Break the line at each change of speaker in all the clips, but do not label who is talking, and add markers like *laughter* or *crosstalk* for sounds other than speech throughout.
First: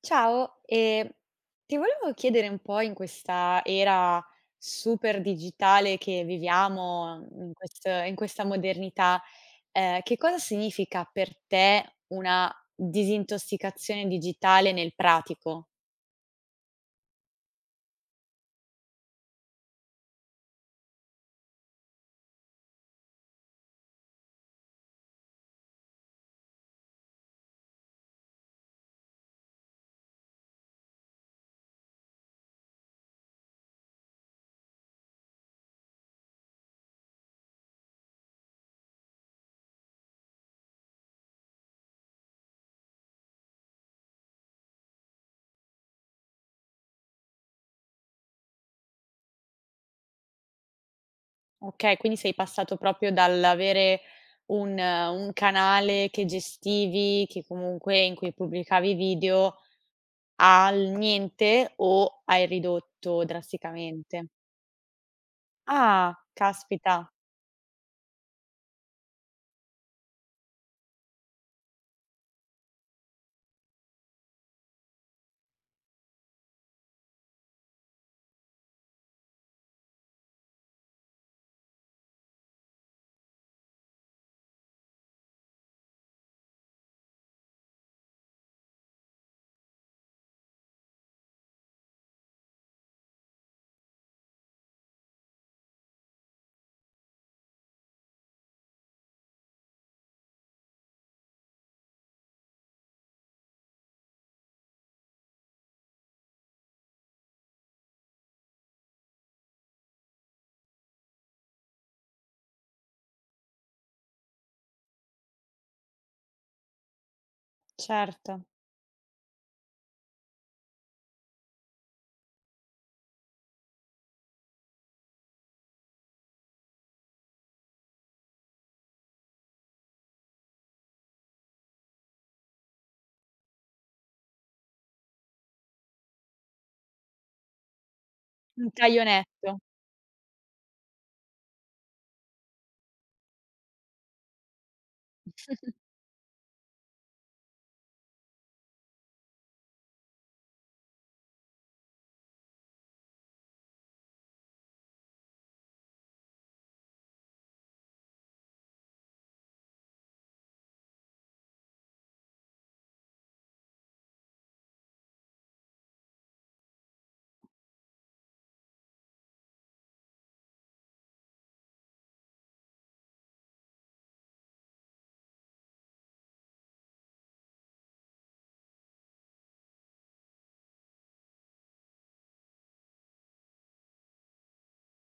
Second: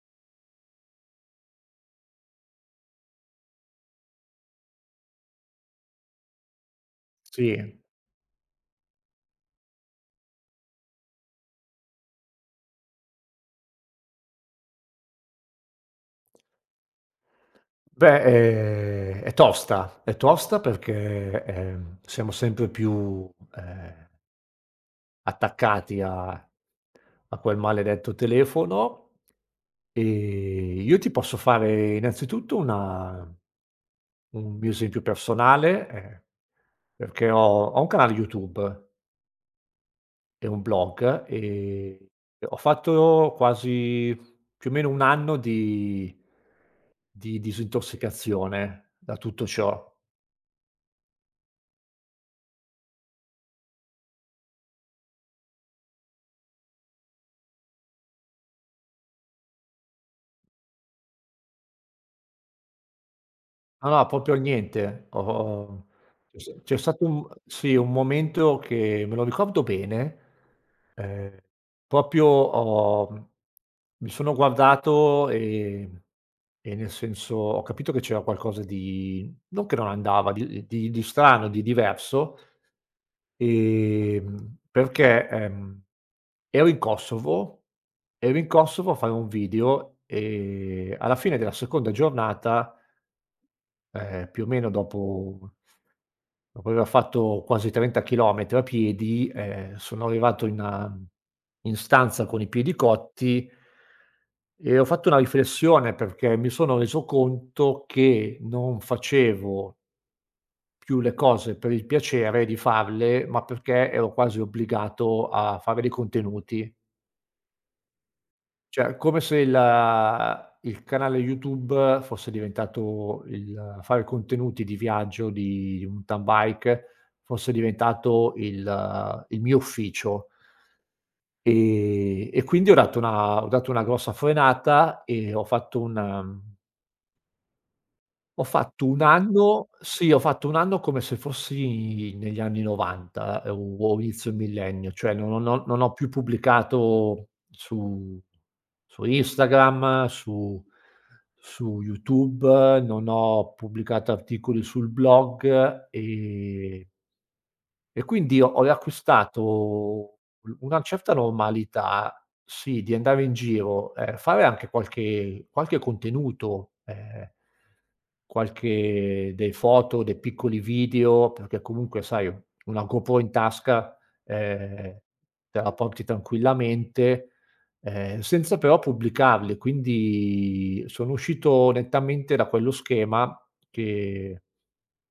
Ciao, ti volevo chiedere un po' in questa era super digitale che viviamo, in
Sì,
quest in questa modernità, che cosa significa per te una disintossicazione digitale nel pratico?
beh, è tosta perché, siamo sempre più, ehm, attaccati a quel maledetto telefono. ehm, io ti posso fare innanzitutto una un mio esempio personale, perché ho un canale YouTube e un blog, e ho fatto quasi più o meno 1 anno di disintossicazione da tutto ciò.
Okay, quindi sei passato proprio dall'avere un canale che gestivi, che comunque in cui pubblicavi video, al niente o hai ridotto
No, no,
drasticamente?
proprio niente. Ho ho
Ah,
C'è
caspita.
stato un momento che me lo ricordo bene. ehm, proprio ho mhmm, Mi sono guardato, e nel senso ho capito che c'era qualcosa di non che non andava, di strano, di diverso, perché, ero in Kosovo ero in Kosovo a fare un video, e alla fine della seconda giornata, più o meno dopo aver fatto quasi 30 chilometri a piedi, sono arrivato in stanza con i piedi cotti, e ho fatto una riflessione perché mi sono reso conto che non facevo più le cose per il piacere di farle, ma perché ero quasi obbligato a fare dei contenuti.
Certo,
Cioè, come se il canale YouTube fosse diventato il fare contenuti di viaggio, di mountain bike, fosse diventato il mio ufficio. E quindi ho dato una grossa frenata, e ho
un
fatto 1
taglionetto
anno, sì, ho fatto 1 anno come se fossi negli anni '90, o inizio millennio. Cioè non ho più pubblicato su Instagram, su YouTube, non ho pubblicato articoli sul blog, e quindi ho riacquistato u una certa normalità, sì, di andare in giro, fare anche qualche contenuto, qualche dei foto, dei piccoli video, perché comunque sai, una GoPro in tasca, ehm, te la porti tranquillamente, senza però pubblicarli. Quindi sono uscito nettamente da quello schema che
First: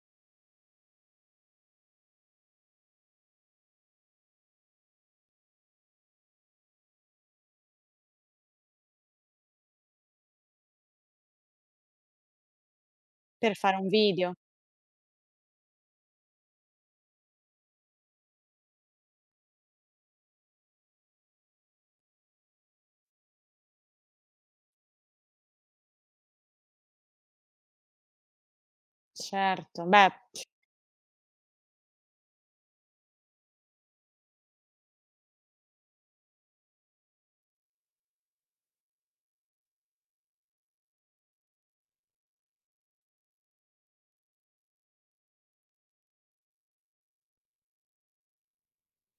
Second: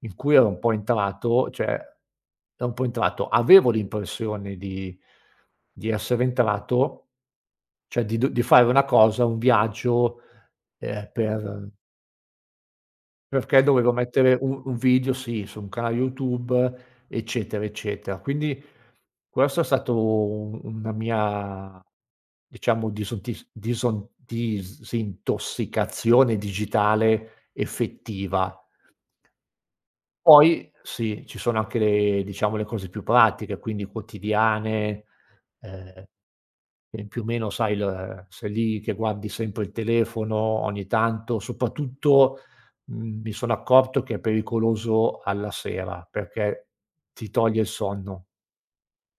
in cui ero un po' entrato, cioè ero un po' entrato. Avevo l'impressione di essere entrato, cioè di fare una cosa, un viaggio, ehm, per
per
perché
fare un
dovevo
video,
mettere un video, sì, su un canale YouTube, eccetera, eccetera. Quindi questo è stato u una mia, diciamo, disontis dison disintossicazione digitale effettiva.
certo. Beh,
Poi sì, ci sono anche le diciamo le cose più pratiche, quindi quotidiane, ehm, che più o meno sai, il sei lì che guardi sempre il telefono ogni tanto, soprattutto, mi sono accorto che è pericoloso alla sera, perché ti toglie il sonno.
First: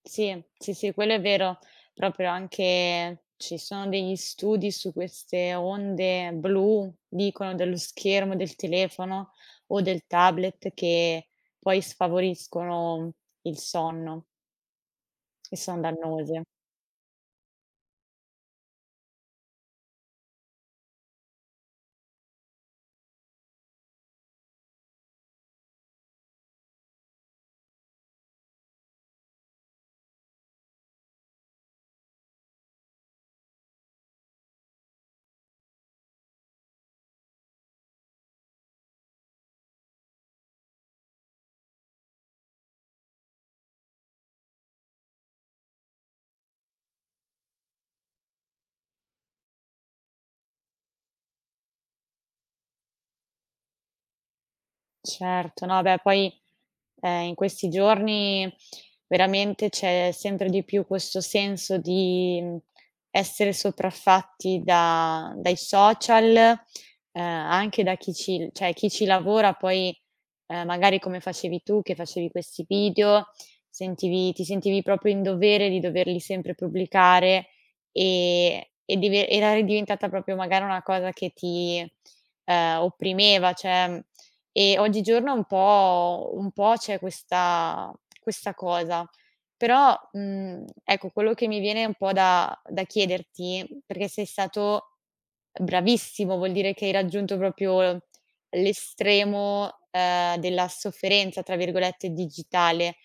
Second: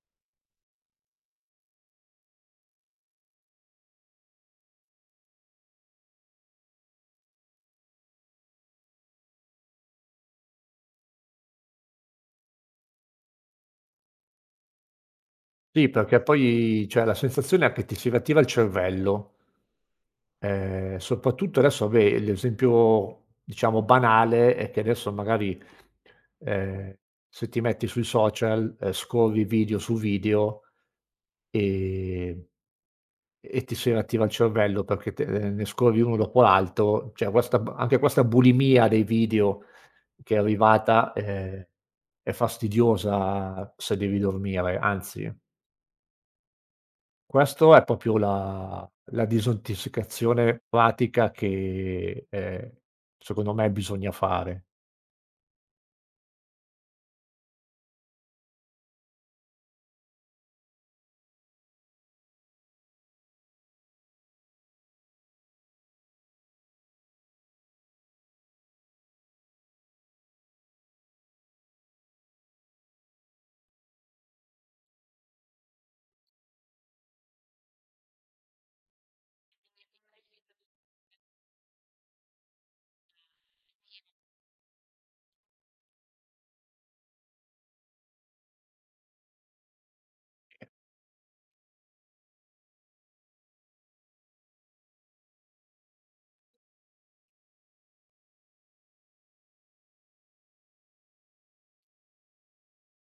sì, sì, sì, quello è vero. Proprio anche ci sono degli studi su queste onde blu, dicono, dello schermo del telefono o del tablet che poi sfavoriscono il sonno e son
Sì, perché
dannose.
poi c'è la sensazione è che ti si riattiva il cervello. Soprattutto adesso, vabbè, l'esempio, diciamo, banale è che adesso magari, ehm, se ti metti sui social, scorri video su video, ehm, e ti si riattiva il cervello, perché te ne scorri uno dopo l'altro. Cioè questa b anche questa bulimia dei video che è arrivata, è fastidiosa se devi dormire. Anzi, questo è proprio la disintossicazione pratica che, secondo me, bisogna fare.
Certo, no beh poi, in questi giorni veramente c'è sempre di più questo senso di, essere sopraffatti da dai social, anche da chi ci lavora poi. Magari come facevi tu, che facevi questi video, sentivi ti sentivi proprio in dovere di doverli sempre pubblicare e dive era ridiventata proprio magari una cosa che ti, opprimeva, cioè, e oggigiorno un po' c'è questa questa cosa. Però, ecco, quello che mi viene un po' da chiederti, perché sei stato bravissimo, vuol dire che hai raggiunto proprio l'estremo, della "sofferenza" tra virgolette digitale.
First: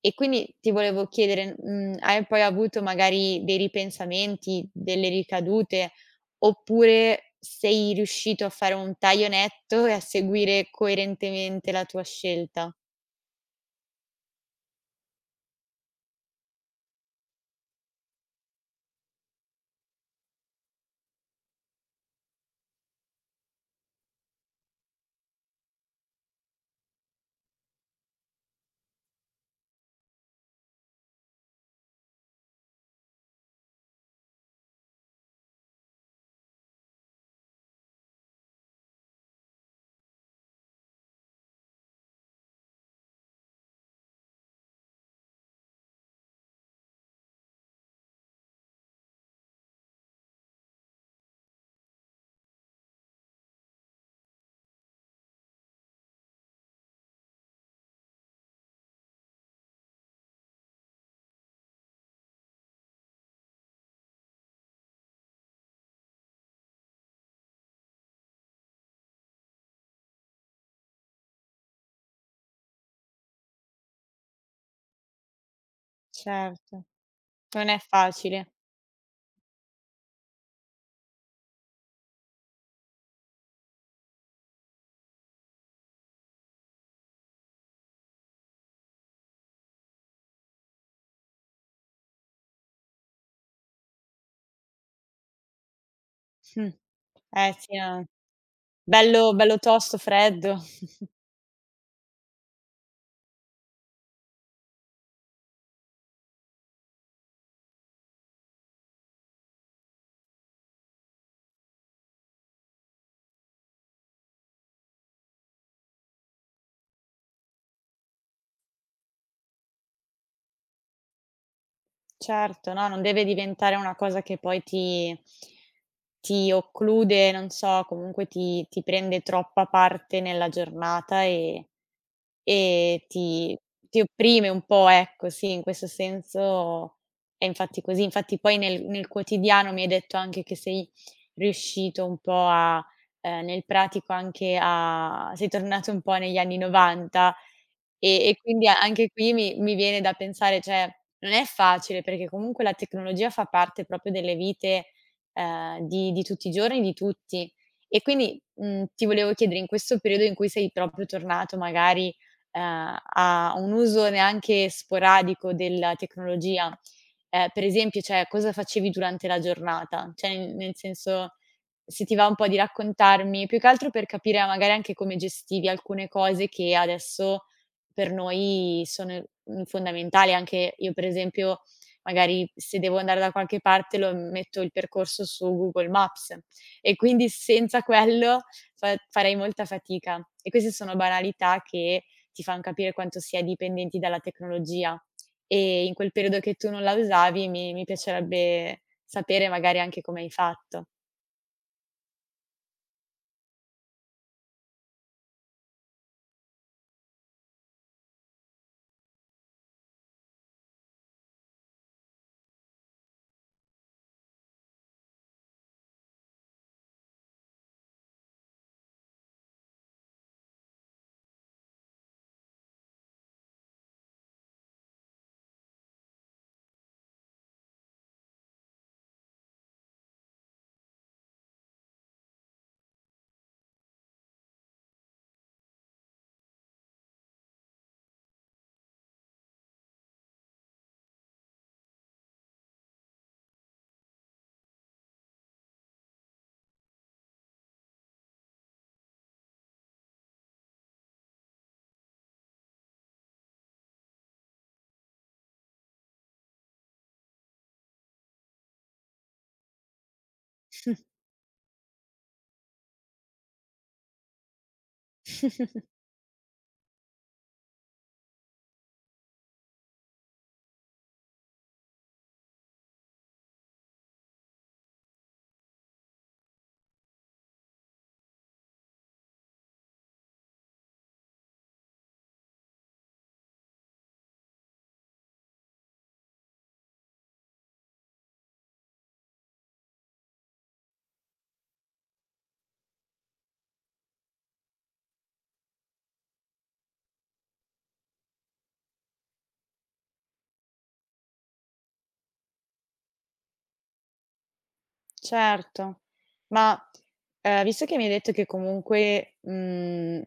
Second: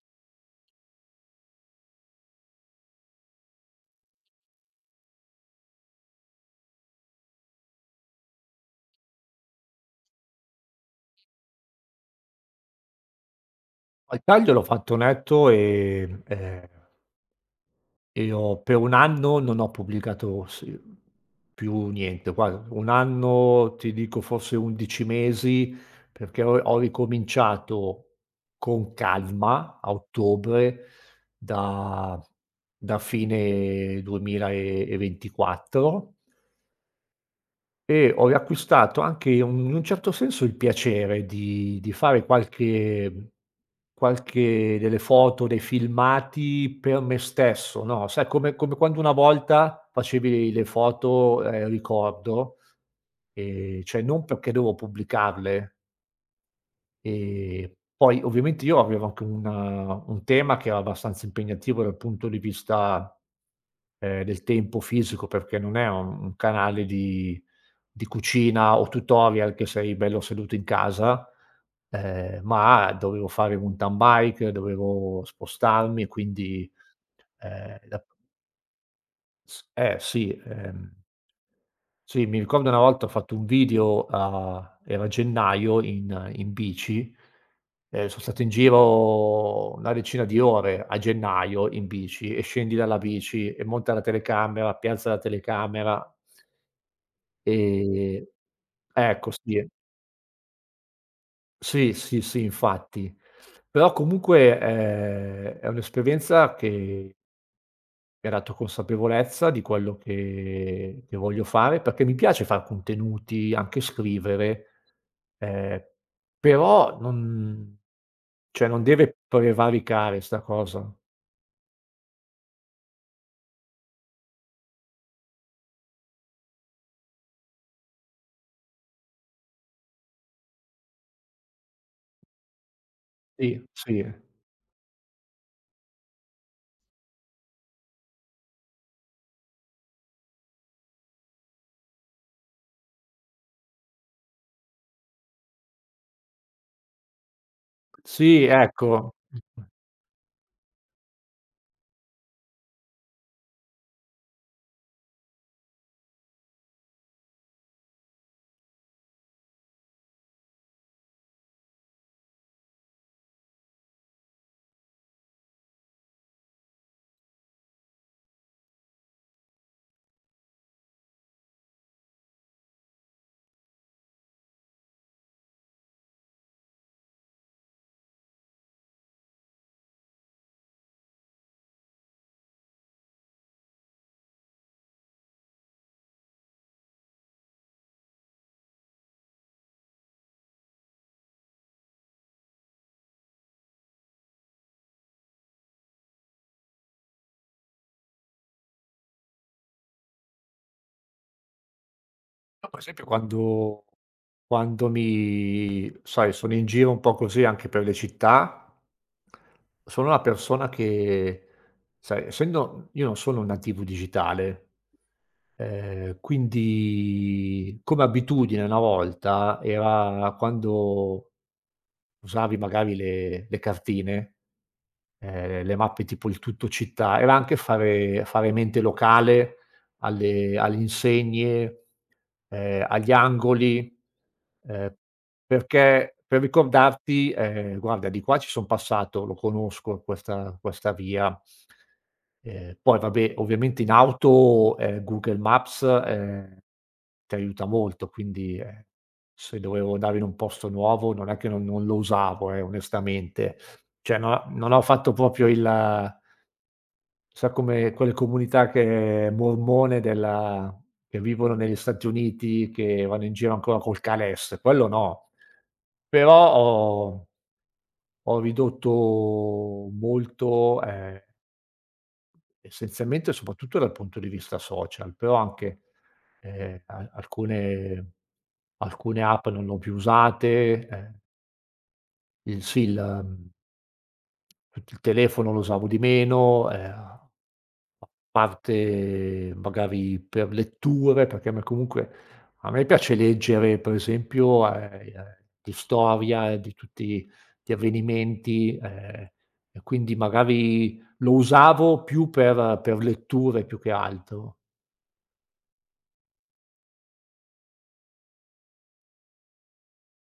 E quindi ti volevo chiedere, hai poi avuto magari dei ripensamenti, delle ricadute, oppure sei riuscito a fare un taglio netto e a seguire coerentemente la tua scelta?
Al taglio l'ho fatto netto, e ho per 1 anno non ho pubblicato, sì, più niente. Guarda, 1 anno, ti dico, forse 11 mesi, perché ho ricominciato con calma a ottobre, da da fine 2024. E ho riacquistato anche un in un certo senso il piacere di fare qualche mhmm, qualche delle foto, dei filmati per me stesso. No, sai, come quando una volta facevi le foto, ricordo, cioè non perché dovevo pubblicarle. Ehm, Poi ovviamente io avevo anche un tema che era abbastanza impegnativo dal punto di vista, del tempo fisico, perché non è un canale di cucina o tutorial, che sei bello seduto in casa, ma dovevo fare mountain bike, dovevo spostarmi. Quindi,
Certo, non è
la
facile.
S eh sì. Sì, mi ricordo una volta ho fatto un video, a era gennaio, in bici, son stato in giro una decina di ore a gennaio in bici, e scendi dalla bici e monta la telecamera, piazza la telecamera,
Mh. Eh sì, no.
ehm ecco,
Bello bello
sì,
tosto, freddo. *laughs*
sì, sì, sì, infatti. Però comunque, è un'esperienza che E la tua consapevolezza di quello che voglio fare, perché mi piace far contenuti, anche scrivere, ehm, però non cioè non deve prevaricare 'sta cosa.
Certo, no, non deve diventare una cosa che poi ti occlude, non so, comunque ti prende troppa parte nella giornata e e ti
Sì,
ti
sì.
opprime un po', ecco, sì, in questo senso è infatti così. Infatti poi nel quotidiano mi hai detto anche che sei riuscito un po' a nel pratico anche a sei tornato un po' negli anni '90 e
Sì,
quindi a anche
ecco.
qui mi viene da pensare, cioè non è facile perché comunque la tecnologia fa parte proprio delle vite, di tutti i giorni, di tutti. E quindi, ti volevo chiedere in questo periodo in cui sei proprio tornato magari, ehm, a un uso neanche sporadico della tecnologia, per esempio, cioè cosa facevi durante la giornata? Cioè n nel senso, se ti va un po' di raccontarmi, più che altro per capire magari anche come gestivi alcune cose che adesso per noi sono, fondamentali. Anche io per esempio, magari se devo andare da qualche parte lo metto il percorso su Google Maps e quindi senza quello fa farei molta fatica. E queste sono banalità che ti fan capire quanto si è dipendenti dalla tecnologia. E in quel periodo che tu non la usavi mi piacerebbe sapere magari anche come hai fatto.
Io per esempio quando quando mi sai, sono in giro un po' così anche per le città, sono una persona che, sai, essendo io non sono un nativo digitale. Quindi, come abitudine, una volta era, quando usavi magari le cartine, le mappe tipo il Tutto Città, era anche fare mente locale alle insegne, agli angoli, ehm, per ricordarti, "Guarda, di qua ci son passato, lo conosco questa via". Poi vabbè, ovviamente in auto, Google Maps, ti aiuta molto, quindi, se dovevo andare in un posto nuovo non è che non lo usavo, onestamente. Cioè, no, non ho fatto proprio il sai, come quelle comunità che mormone della che vivono negli Stati Uniti, che vanno in giro ancora col calesse, quello no.
*laughs*
Però ho ridotto molto. Essenzialmente, soprattutto dal punto di vista social, però anche, a alcune app non l'ho più usate, il sì, il mhmm, tutto il telefono lo usavo di meno, a parte magari per letture, perché a me comunque a me piace leggere, per esempio, di storia, di tutti gli avvenimenti, e quindi magari lo usavo più per letture, più che altro.
Certo, ma, visto che mi hai detto che comunque,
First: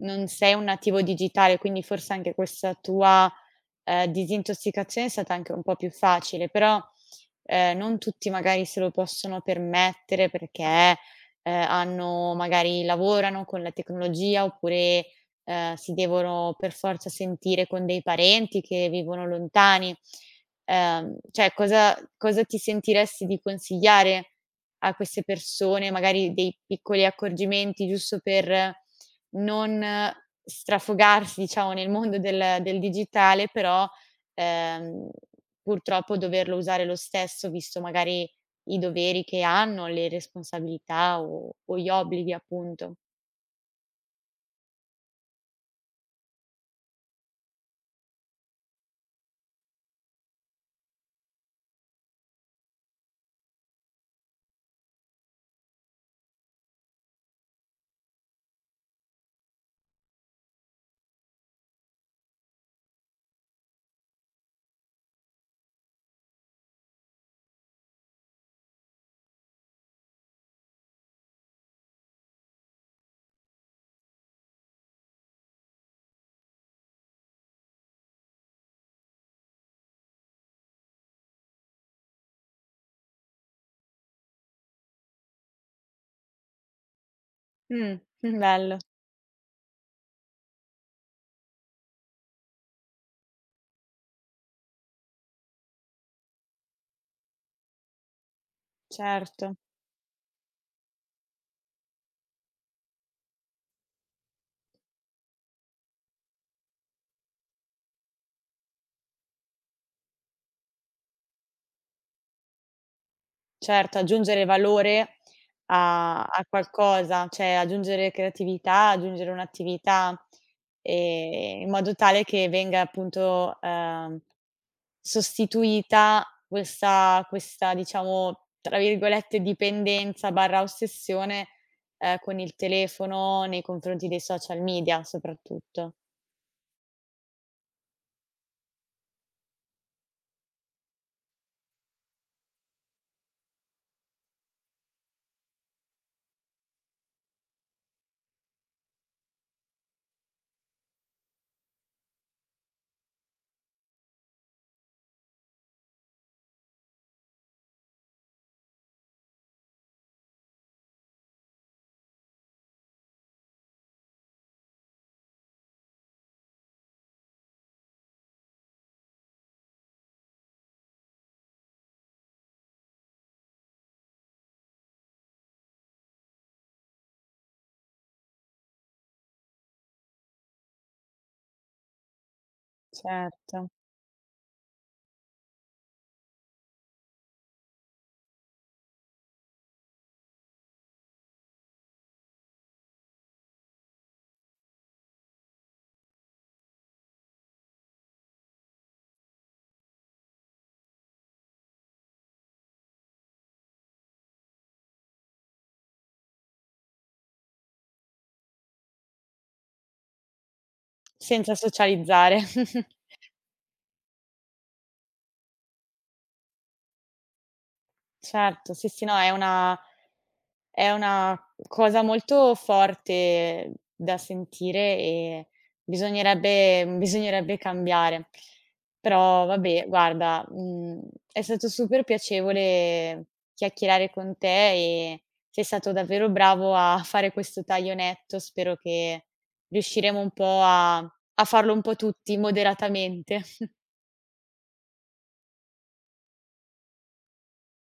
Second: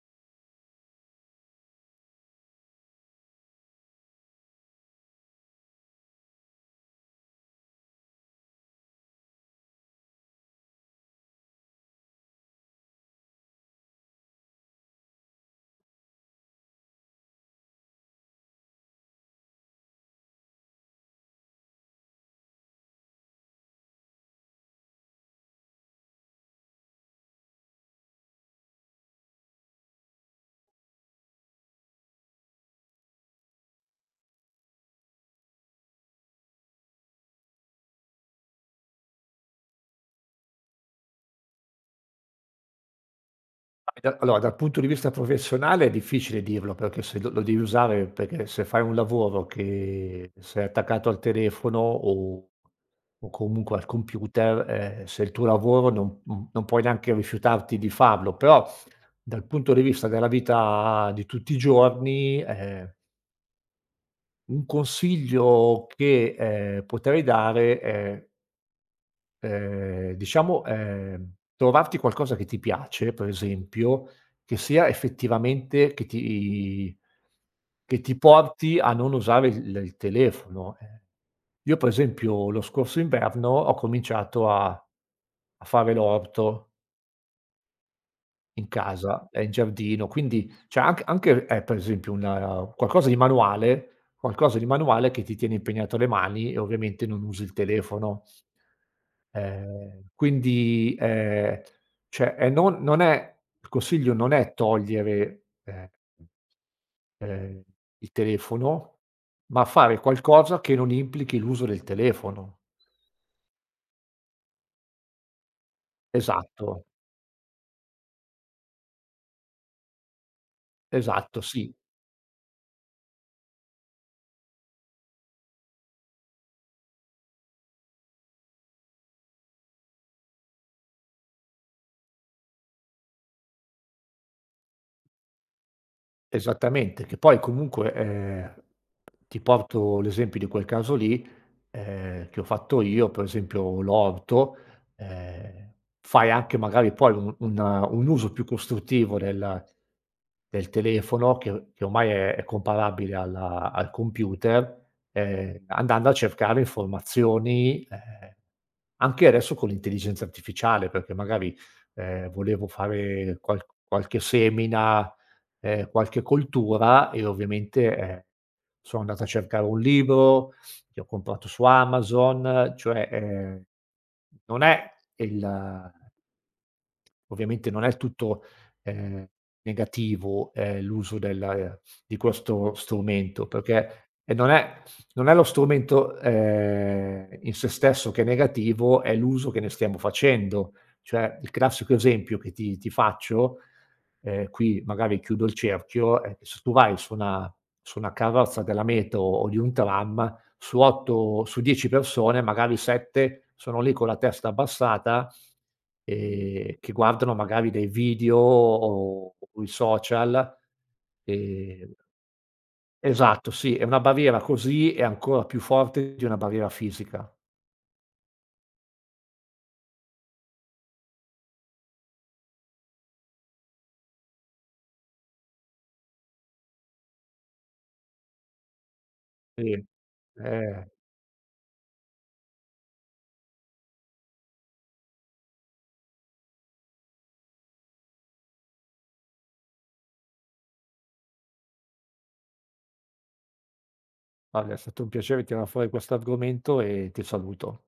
non sei un nativo digitale, quindi forse anche questa tua, disintossicazione è stata anche un po' più facile, però, non tutti magari se lo possono permettere perché, hanno magari lavorano con la tecnologia oppure, si devono per forza sentire con dei parenti che vivono lontani, cioè cosa ti sentiresti di consigliare a queste persone? Magari dei piccoli accorgimenti giusto per non strafogarsi, diciamo, nel mondo del digitale, però, ehm, purtroppo doverlo usare lo stesso, visto magari i doveri che hanno, le responsabilità o gli obblighi appunto.
Da allora, dal punto di vista professionale è difficile dirlo, perché se lo devi usare, perché se fai un lavoro che sei attaccato al telefono, o comunque al computer, se è il tuo lavoro non puoi neanche rifiutarti di farlo. Però dal punto di vista della vita di tutti i giorni, un consiglio che, potrei dare è, diciamo, trovarti qualcosa che ti piace, per esempio, che sia effettivamente che ti porti a non usare il telefono. Io per esempio, lo scorso inverno ho cominciato a fare l'orto.
Mh, *laughs*
In
bello,
casa, è in giardino, quindi, cioè, anche, per esempio, una qualcosa di manuale, che ti tiene impegnato le mani, e ovviamente non usi il telefono.
certo.
Quindi, cioè, e non non è il consiglio non è togliereehm, il telefono, ma fare qualcosa che non implichi l'uso del telefono.
Certo, aggiungere valore a
Esatto,
qualcosa, cioè aggiungere creatività, aggiungere un'attività,
esatto,
in
sì.
modo tale che venga appunto, sostituita questa diciamo, tra virgolette, "dipendenza" barra ossessione, con il telefono nei confronti dei social media soprattutto.
Esattamente, che poi comunque, ti porto l'esempio di quel caso lì, che ho fatto io, per esempio l'orto. ehm, Fai anche magari poi un uso più costruttivo del telefono, che ormai è comparabile alla al computer, andando a cercare informazioni, anche adesso con l'intelligenza artificiale, perché magari, volevo fare qualche semina, qualche coltura, e ovviamente, sono andato a cercare un libro, che ho comprato su Amazon. Cioè, non è il ovviamente non è tutto, ehm, negativo, l'uso del di questo strumento,
Certo,
perché, non è lo strumento, in sé stesso, che è negativo, è l'uso che ne stiamo facendo. Cioè, il classico esempio che ti faccio, qui magari chiudo il cerchio, è che se tu vai su una carrozza della metro o di un tram, su 8 su 10 persone, magari 7 sono lì con la testa abbassata, che guardano magari dei video o i social.
senza
Ehm
socializzare. *laughs*
esatto, sì, è una barriera, così è ancora più forte di una barriera fisica.
Certo, sì, sì, no, è una cosa molto forte da sentire e bisognerebbe cambiare. Però
Sì.
vabbè, guarda, è stato super piacevole chiacchierare con te e sei stato davvero bravo a *laughs* fare questo taglio netto. Spero che riusciremo un po' a farlo un po' tutti moderatamente. *laughs*
Guarda, è stato un piacere tirar fuori questo argomento, e ti saluto.